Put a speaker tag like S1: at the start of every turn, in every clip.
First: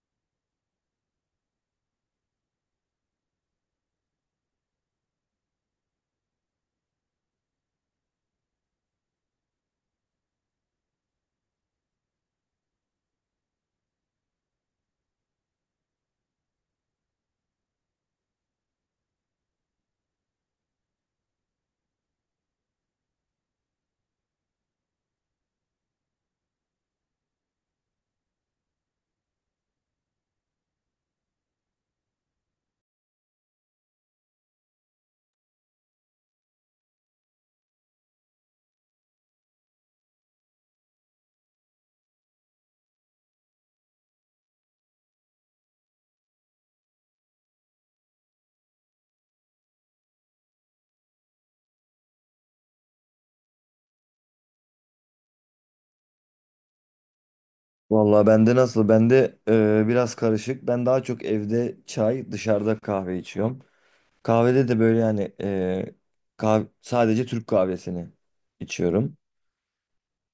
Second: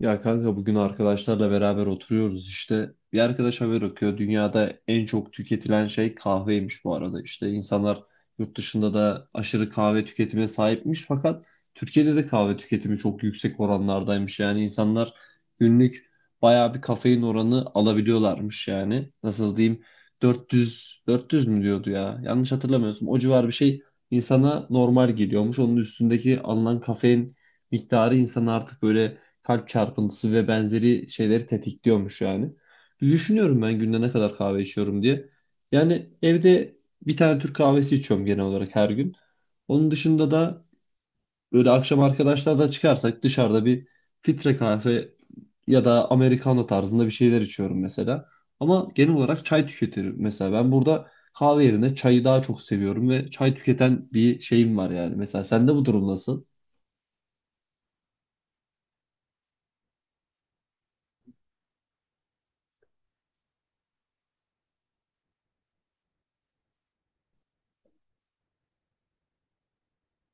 S1: Ya kanka bugün arkadaşlarla beraber oturuyoruz işte. Bir arkadaş haber okuyor. Dünyada en çok tüketilen şey kahveymiş bu arada. İşte insanlar yurt dışında da aşırı kahve tüketimine sahipmiş fakat Türkiye'de de kahve tüketimi çok yüksek oranlardaymış. Yani insanlar günlük bayağı bir kafein oranı alabiliyorlarmış yani. Nasıl diyeyim? 400 mü diyordu ya? Yanlış hatırlamıyorsun. O civar bir şey insana normal geliyormuş. Onun üstündeki alınan kafein miktarı insan artık böyle kalp çarpıntısı ve benzeri şeyleri tetikliyormuş yani. Bir düşünüyorum ben günde ne kadar kahve içiyorum diye. Yani evde bir tane Türk kahvesi içiyorum genel olarak her gün. Onun dışında da böyle akşam arkadaşlarla çıkarsak dışarıda bir filtre kahve ya da americano tarzında bir şeyler içiyorum mesela. Ama genel olarak çay tüketirim mesela. Ben burada kahve yerine çayı daha çok seviyorum ve çay tüketen bir şeyim var yani. Mesela sende bu durum nasıl?
S2: Vallahi bende nasıl? Bende biraz karışık. Ben daha çok evde çay, dışarıda kahve içiyorum. Kahvede de böyle yani sadece Türk kahvesini içiyorum.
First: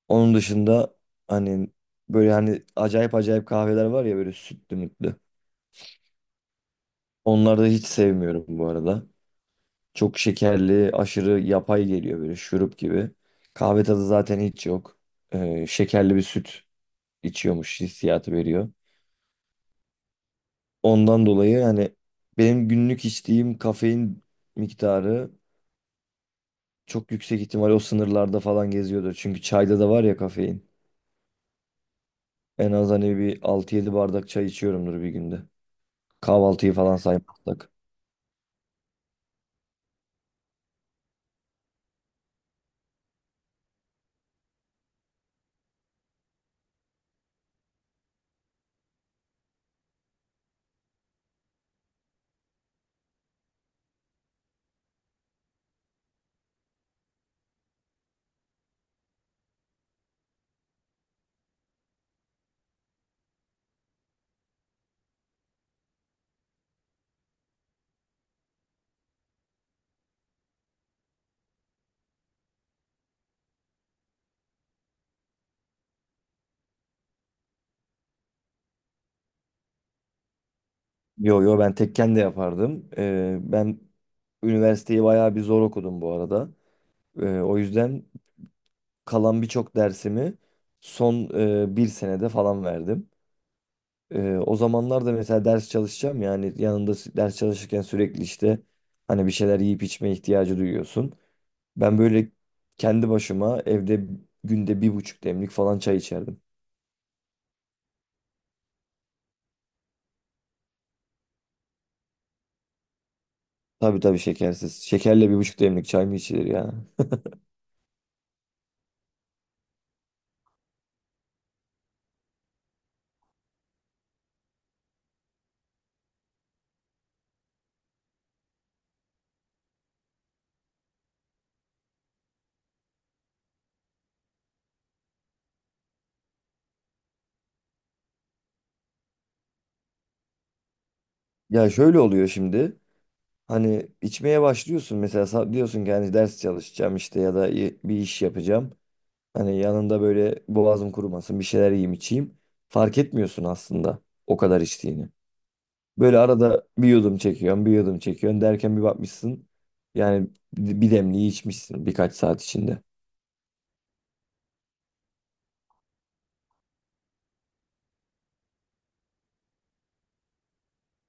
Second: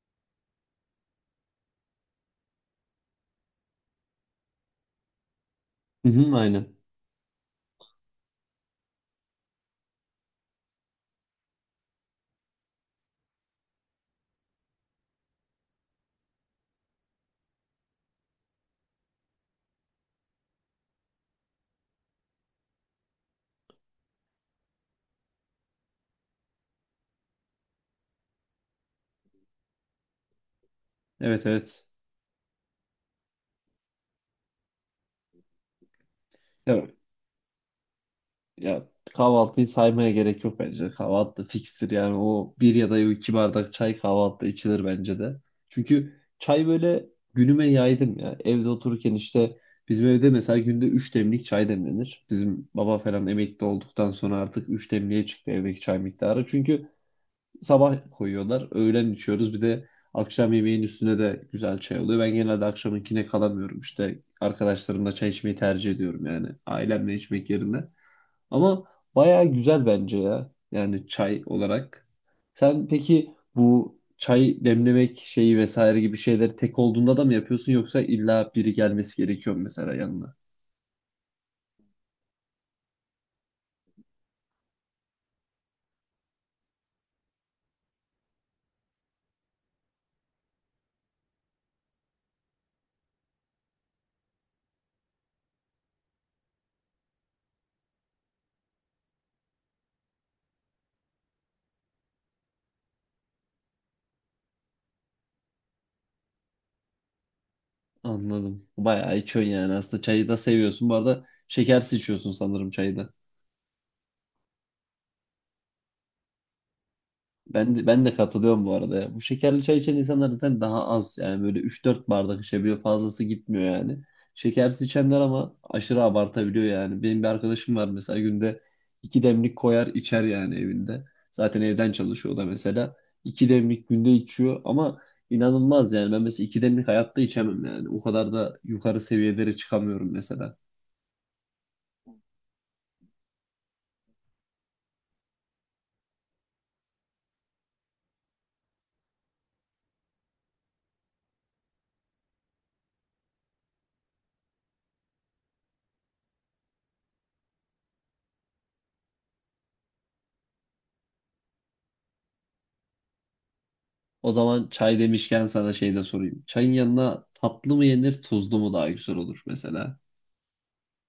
S2: Onun dışında hani böyle hani acayip acayip kahveler var ya böyle sütlü mütlü.
S1: Hı hı, aynen.
S2: Onları da hiç sevmiyorum bu arada. Çok şekerli, aşırı yapay geliyor böyle şurup gibi. Kahve tadı zaten hiç yok. Şekerli bir süt içiyormuş hissiyatı veriyor. Ondan dolayı yani benim günlük içtiğim kafein miktarı çok yüksek ihtimal o sınırlarda falan geziyordur. Çünkü çayda da var ya kafein.
S1: Evet evet.
S2: En az hani bir altı yedi bardak çay içiyorumdur bir günde. Kahvaltıyı
S1: Ya,
S2: falan saymazsak.
S1: ya kahvaltıyı saymaya gerek yok bence. Kahvaltı da fikstir yani o bir ya da iki bardak çay kahvaltıda içilir bence de. Çünkü çay böyle günüme yaydım ya. Evde otururken işte bizim evde mesela günde üç demlik çay demlenir. Bizim baba falan emekli olduktan sonra artık üç demliğe çıktı evdeki çay miktarı. Çünkü sabah koyuyorlar, öğlen içiyoruz bir de akşam yemeğin üstüne de güzel çay oluyor. Ben genelde akşamınkine kalamıyorum işte arkadaşlarımla çay içmeyi tercih ediyorum yani ailemle içmek yerine. Ama bayağı güzel bence ya. Yani çay olarak. Sen peki bu çay demlemek şeyi vesaire gibi şeyleri tek olduğunda da mı yapıyorsun yoksa illa biri gelmesi gerekiyor mu mesela yanına?
S2: Yo, yo, ben tekken de yapardım. Ben üniversiteyi bayağı bir zor okudum bu arada. O yüzden kalan birçok dersimi son bir senede falan verdim. O zamanlar da mesela ders çalışacağım yani yanında ders çalışırken sürekli işte hani bir şeyler yiyip içme ihtiyacı duyuyorsun. Ben böyle kendi başıma evde günde 1,5 demlik falan çay içerdim.
S1: Anladım. Bayağı içiyorsun yani aslında çayı da seviyorsun. Bu arada şekersiz içiyorsun sanırım çayı da.
S2: Tabii, tabii, şekersiz. Şekerle bir buçuk demlik çay mı içilir ya?
S1: Ben de katılıyorum bu arada ya. Bu şekerli çay içen insanlar zaten daha az yani böyle üç dört bardak içebiliyor fazlası gitmiyor yani. Şekersiz içenler ama aşırı abartabiliyor yani. Benim bir arkadaşım var mesela günde 2 demlik koyar içer yani evinde. Zaten evden çalışıyor o da mesela. İki demlik günde içiyor ama inanılmaz yani. Ben mesela 2 demlik hayatta içemem yani. O kadar da yukarı seviyelere çıkamıyorum mesela.
S2: Ya şöyle oluyor şimdi. Hani içmeye başlıyorsun mesela diyorsun ki hani ders çalışacağım işte ya da bir iş yapacağım. Hani yanında böyle boğazım kurumasın bir şeyler yiyeyim içeyim. Fark etmiyorsun aslında o kadar içtiğini. Böyle arada bir yudum çekiyorsun, bir yudum çekiyorsun derken bir bakmışsın. Yani bir demliği içmişsin birkaç saat içinde.
S1: O zaman çay demişken sana şey de sorayım. Çayın yanına tatlı mı yenir tuzlu mu daha güzel olur mesela?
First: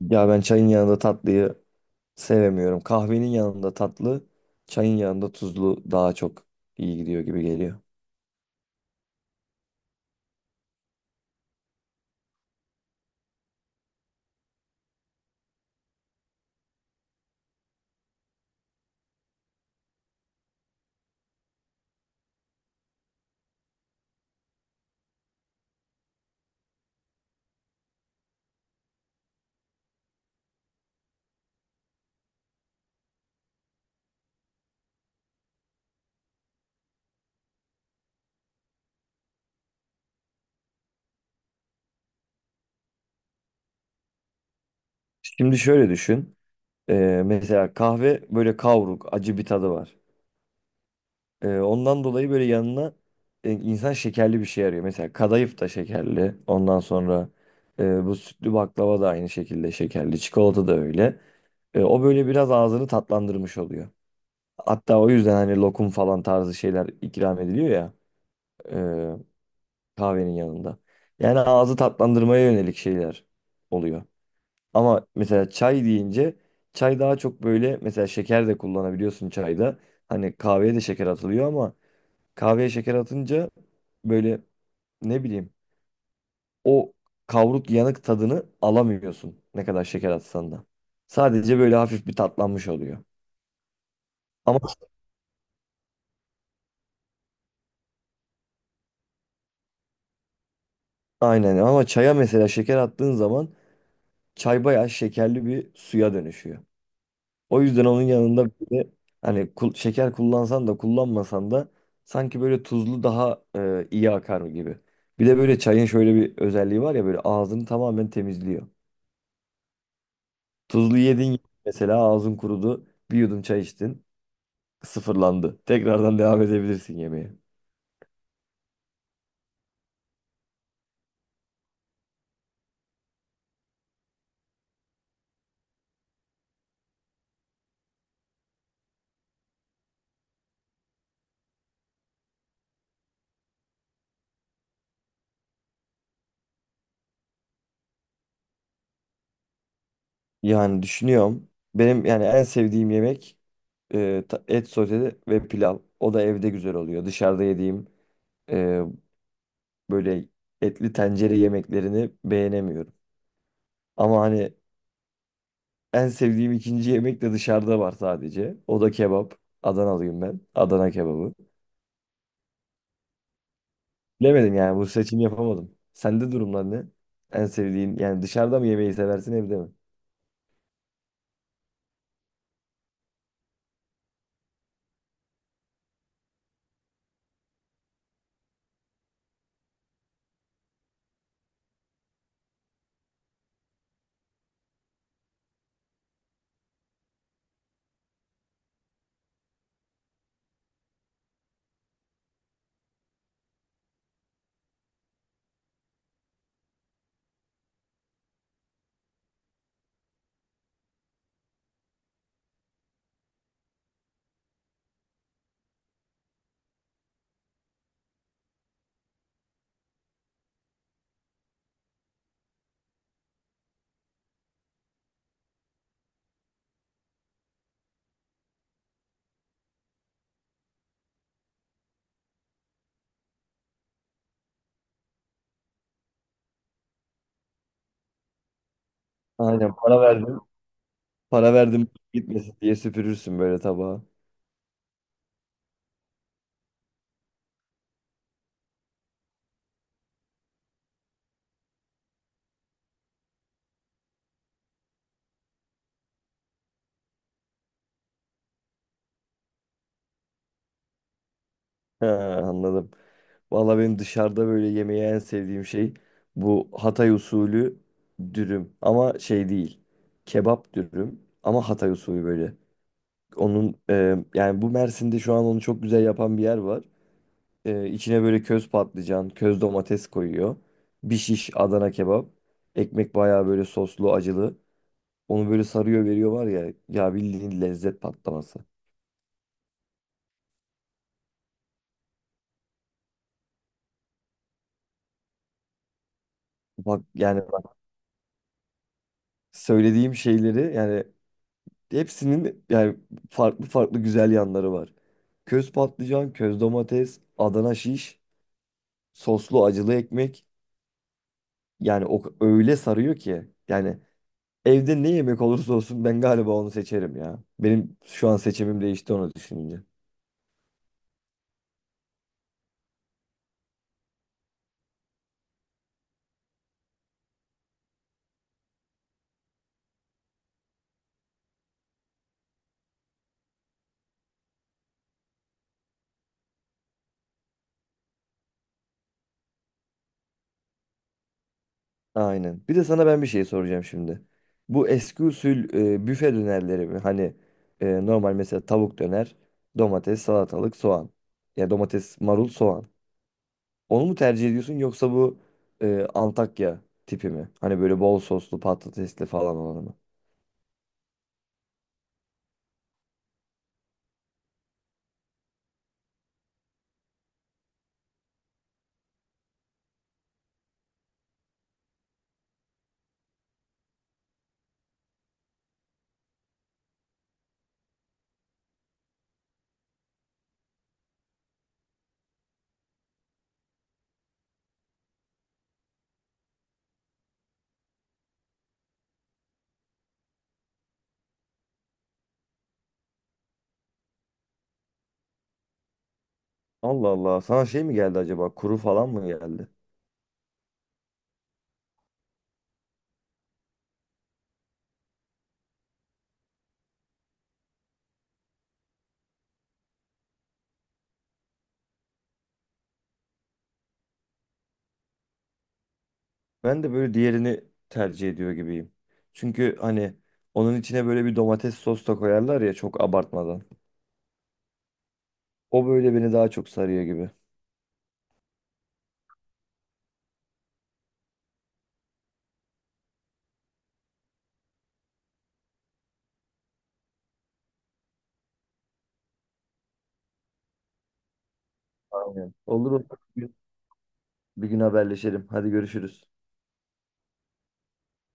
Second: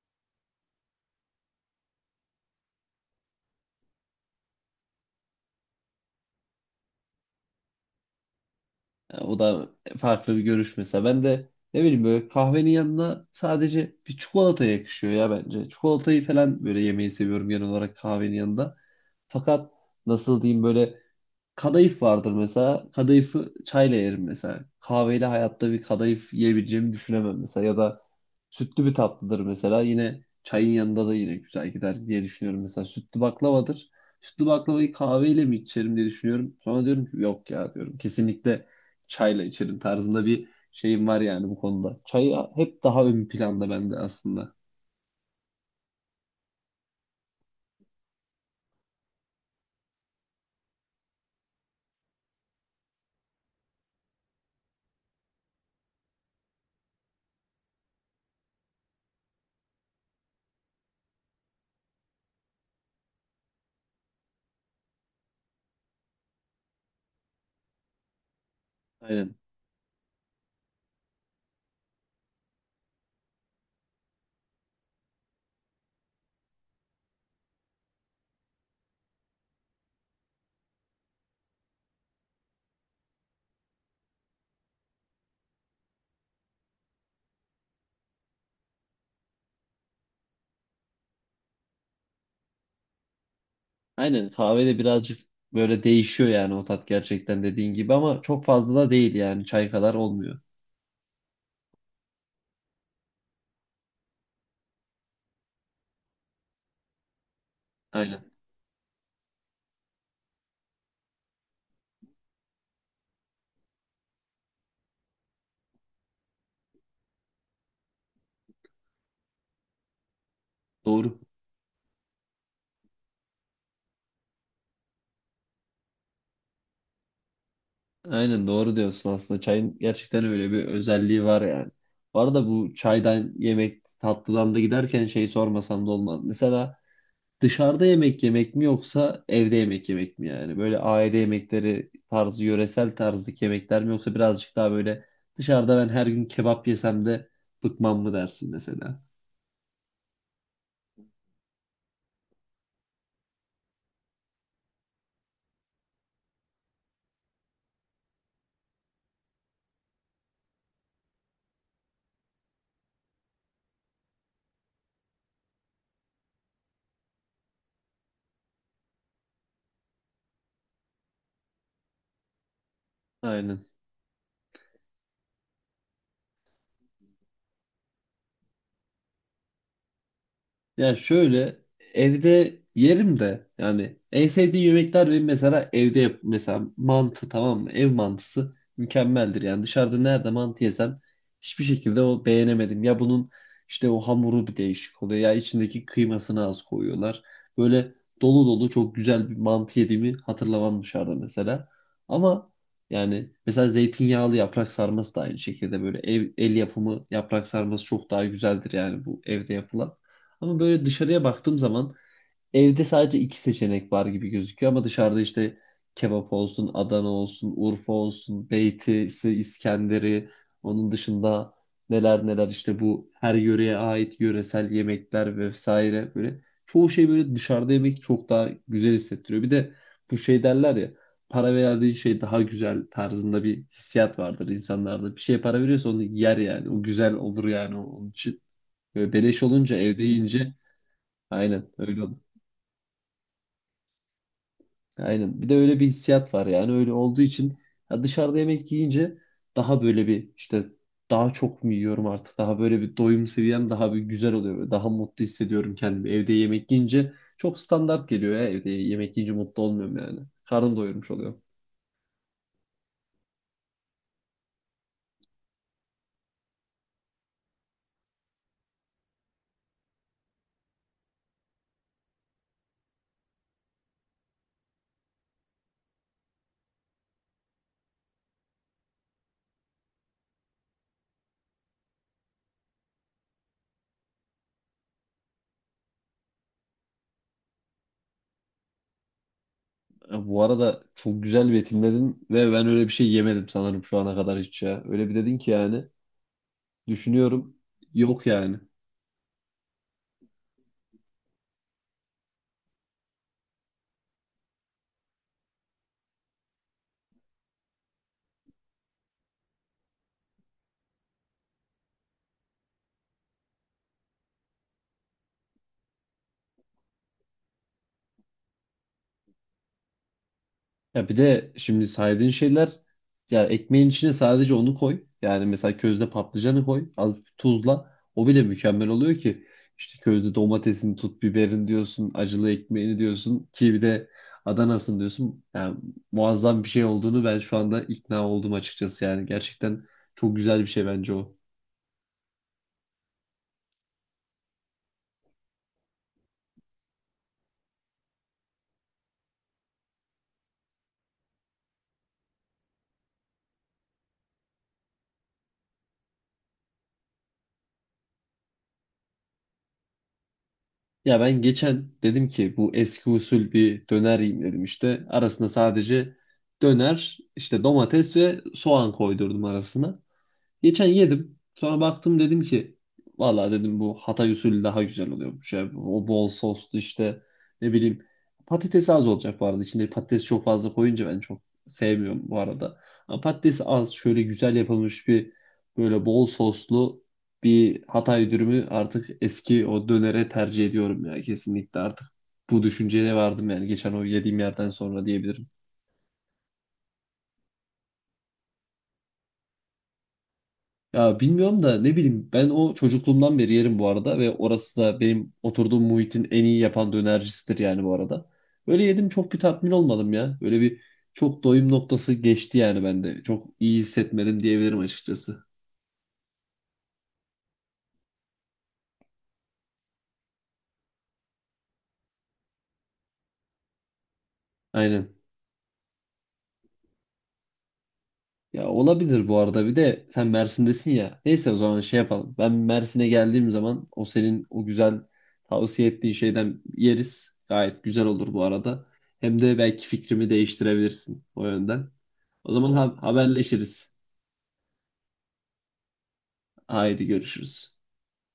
S2: Ya ben çayın yanında tatlıyı sevemiyorum. Kahvenin yanında tatlı, çayın yanında tuzlu daha çok iyi gidiyor gibi geliyor.
S1: Yani o da farklı bir görüş mesela. Ben de ne bileyim böyle kahvenin yanına sadece bir çikolata yakışıyor ya bence. Çikolatayı falan böyle yemeyi seviyorum genel olarak kahvenin yanında. Fakat nasıl diyeyim böyle kadayıf vardır mesela. Kadayıfı çayla yerim mesela. Kahveyle hayatta bir kadayıf yiyebileceğimi düşünemem mesela. Ya da sütlü bir tatlıdır mesela. Yine çayın yanında da yine güzel gider diye düşünüyorum. Mesela sütlü baklavadır. Sütlü baklavayı kahveyle mi içerim diye düşünüyorum. Sonra diyorum ki yok ya diyorum. Kesinlikle çayla içerim tarzında bir şeyim var yani bu konuda. Çay hep daha ön planda bende aslında.
S2: Şimdi şöyle düşün. Mesela kahve böyle kavruk, acı bir tadı var. Ondan dolayı böyle yanına insan şekerli bir şey arıyor. Mesela kadayıf da şekerli. Ondan sonra bu sütlü baklava da aynı şekilde şekerli. Çikolata da öyle. O böyle biraz ağzını tatlandırmış oluyor. Hatta o yüzden hani lokum falan tarzı şeyler ikram ediliyor ya e,
S1: Aynen.
S2: kahvenin yanında. Yani ağzı tatlandırmaya yönelik şeyler oluyor. Ama mesela çay deyince çay daha çok böyle mesela şeker de kullanabiliyorsun çayda. Hani kahveye de şeker atılıyor ama kahveye şeker atınca böyle ne bileyim o kavruk yanık tadını alamıyorsun ne kadar şeker atsan da. Sadece böyle hafif bir tatlanmış oluyor.
S1: Aynen kahve de birazcık böyle değişiyor yani o tat gerçekten dediğin gibi ama çok fazla da değil yani çay kadar olmuyor.
S2: Aynen ama çaya mesela şeker attığın zaman çay bayağı şekerli bir suya dönüşüyor. O yüzden onun
S1: Aynen
S2: yanında bir de hani şeker kullansan da kullanmasan da sanki böyle tuzlu daha iyi akar gibi. Bir de böyle çayın şöyle bir özelliği var ya böyle ağzını tamamen temizliyor. Tuzlu
S1: doğru.
S2: yedin mesela ağzın kurudu bir yudum çay içtin. Sıfırlandı. Tekrardan devam edebilirsin yemeğe.
S1: Aynen doğru diyorsun aslında çayın gerçekten öyle bir özelliği var yani. Bu arada bu çaydan yemek tatlıdan da giderken şey sormasam da olmaz. Mesela dışarıda yemek yemek mi yoksa evde yemek yemek mi yani? Böyle aile yemekleri tarzı, yöresel tarzdaki yemekler mi yoksa birazcık daha böyle dışarıda ben her gün kebap yesem de bıkmam mı dersin mesela?
S2: Yani düşünüyorum. Benim yani en sevdiğim yemek et sote ve pilav. O da evde güzel oluyor. Dışarıda yediğim e, böyle etli tencere yemeklerini beğenemiyorum. Ama hani en sevdiğim ikinci yemek de dışarıda var sadece. O da kebap. Adanalıyım ben. Adana kebabı.
S1: Aynen.
S2: Bilemedim yani bu seçim yapamadım. Sende durumlar ne? En sevdiğin yani dışarıda mı yemeği seversin evde mi?
S1: Ya şöyle evde yerim de yani en sevdiğim yemekler benim mesela evde yap mesela mantı tamam mı? Ev mantısı mükemmeldir. Yani dışarıda nerede mantı yesem hiçbir şekilde o beğenemedim. Ya bunun işte o hamuru bir değişik oluyor ya içindeki kıymasını az koyuyorlar. Böyle dolu dolu çok güzel bir mantı yediğimi hatırlamam dışarıda mesela. Ama yani mesela zeytinyağlı yaprak sarması da aynı şekilde böyle ev, el yapımı yaprak sarması çok daha güzeldir yani bu evde yapılan. Ama böyle dışarıya baktığım zaman evde sadece iki seçenek var gibi gözüküyor ama dışarıda işte kebap olsun, Adana olsun, Urfa olsun, Beyti'si, İskender'i, onun dışında neler neler işte bu her yöreye ait yöresel yemekler vesaire böyle çoğu şey böyle dışarıda yemek çok daha güzel hissettiriyor. Bir de bu şey derler ya para verdiğin şey daha güzel tarzında bir hissiyat vardır insanlarda. Bir şeye para veriyorsa onu yer yani. O güzel olur yani onun için. Böyle beleş
S2: Aynen
S1: olunca
S2: para
S1: evde
S2: verdim.
S1: yiyince
S2: Para
S1: aynen
S2: verdim
S1: öyle oldu.
S2: gitmesin diye süpürürsün böyle tabağı.
S1: Aynen. Bir de öyle bir hissiyat var yani öyle olduğu için ya dışarıda yemek yiyince daha böyle bir işte daha çok mu yiyorum artık daha böyle bir doyum seviyem daha bir güzel oluyor. Böyle daha mutlu hissediyorum kendimi. Evde yemek yiyince çok standart geliyor ya evde yemek yiyince mutlu olmuyorum yani. Karnım doyurmuş oluyor.
S2: Ha, anladım. Valla benim dışarıda böyle yemeği en sevdiğim şey bu Hatay usulü dürüm. Ama şey değil. Kebap dürüm ama Hatay usulü böyle. Onun yani bu Mersin'de şu an onu çok güzel yapan bir yer var. E, içine böyle köz patlıcan, köz domates koyuyor. Bir şiş Adana kebap. Ekmek bayağı böyle soslu, acılı. Onu böyle sarıyor veriyor var ya. Ya bildiğin lezzet patlaması.
S1: Ya bu arada çok güzel betimledin ve ben öyle bir şey yemedim sanırım şu ana kadar hiç ya. Öyle bir dedin ki yani
S2: Bak yani
S1: düşünüyorum
S2: bak,
S1: yok yani.
S2: söylediğim şeyleri yani hepsinin yani farklı farklı güzel yanları var. Köz patlıcan, köz domates, Adana şiş, soslu acılı ekmek. Yani o öyle sarıyor ki yani evde ne yemek olursa olsun ben galiba onu seçerim ya. Benim şu an seçimim değişti onu düşününce.
S1: Ya bir de şimdi saydığın şeyler ya ekmeğin içine sadece onu koy. Yani mesela közde patlıcanı koy. Az tuzla. O bile mükemmel oluyor ki. İşte közde domatesini tut, biberin diyorsun, acılı ekmeğini diyorsun ki bir de Adana'sın diyorsun. Yani muazzam bir şey olduğunu ben şu anda ikna oldum açıkçası yani. Gerçekten çok güzel bir şey bence o.
S2: Aynen. Bir de sana ben bir şey soracağım şimdi. Bu eski usul büfe dönerleri mi? Hani normal mesela tavuk döner, domates, salatalık, soğan. Ya domates, marul, soğan. Onu mu tercih ediyorsun yoksa bu Antakya tipi mi? Hani böyle bol soslu, patatesli falan olanı mı?
S1: Ya ben geçen dedim ki bu eski usul bir döner yiyeyim dedim işte. Arasına sadece döner, işte domates ve soğan koydurdum arasına. Geçen yedim. Sonra baktım dedim ki valla dedim bu Hatay usulü daha güzel oluyormuş ya. O bol soslu işte ne bileyim patates az olacak bu arada. İçinde patates çok fazla koyunca ben çok sevmiyorum bu arada. Ama patates az şöyle güzel yapılmış bir böyle bol soslu bir Hatay dürümü artık eski o dönere tercih ediyorum ya kesinlikle artık bu düşünceye vardım yani geçen o yediğim yerden sonra diyebilirim.
S2: Allah Allah. Sana şey mi geldi acaba? Kuru falan mı geldi?
S1: Ya bilmiyorum da ne bileyim ben o çocukluğumdan beri yerim bu arada ve orası da benim oturduğum muhitin en iyi yapan dönercisidir yani bu arada. Böyle yedim çok bir tatmin olmadım ya. Böyle bir çok doyum noktası geçti yani bende. Çok iyi hissetmedim diyebilirim açıkçası.
S2: Ben de böyle diğerini tercih ediyor gibiyim. Çünkü hani onun içine böyle bir domates sos da koyarlar ya çok abartmadan.
S1: Aynen.
S2: O böyle beni daha çok sarıyor gibi.
S1: Ya olabilir bu arada bir de sen Mersin'desin ya. Neyse o zaman şey yapalım. Ben Mersin'e geldiğim zaman o senin o güzel tavsiye ettiğin şeyden yeriz. Gayet güzel olur bu arada. Hem de belki fikrimi değiştirebilirsin o yönden. O
S2: Aynen.
S1: zaman
S2: Olur, olur. Bir gün
S1: haberleşiriz.
S2: bir gün haberleşelim. Hadi görüşürüz.
S1: Haydi görüşürüz.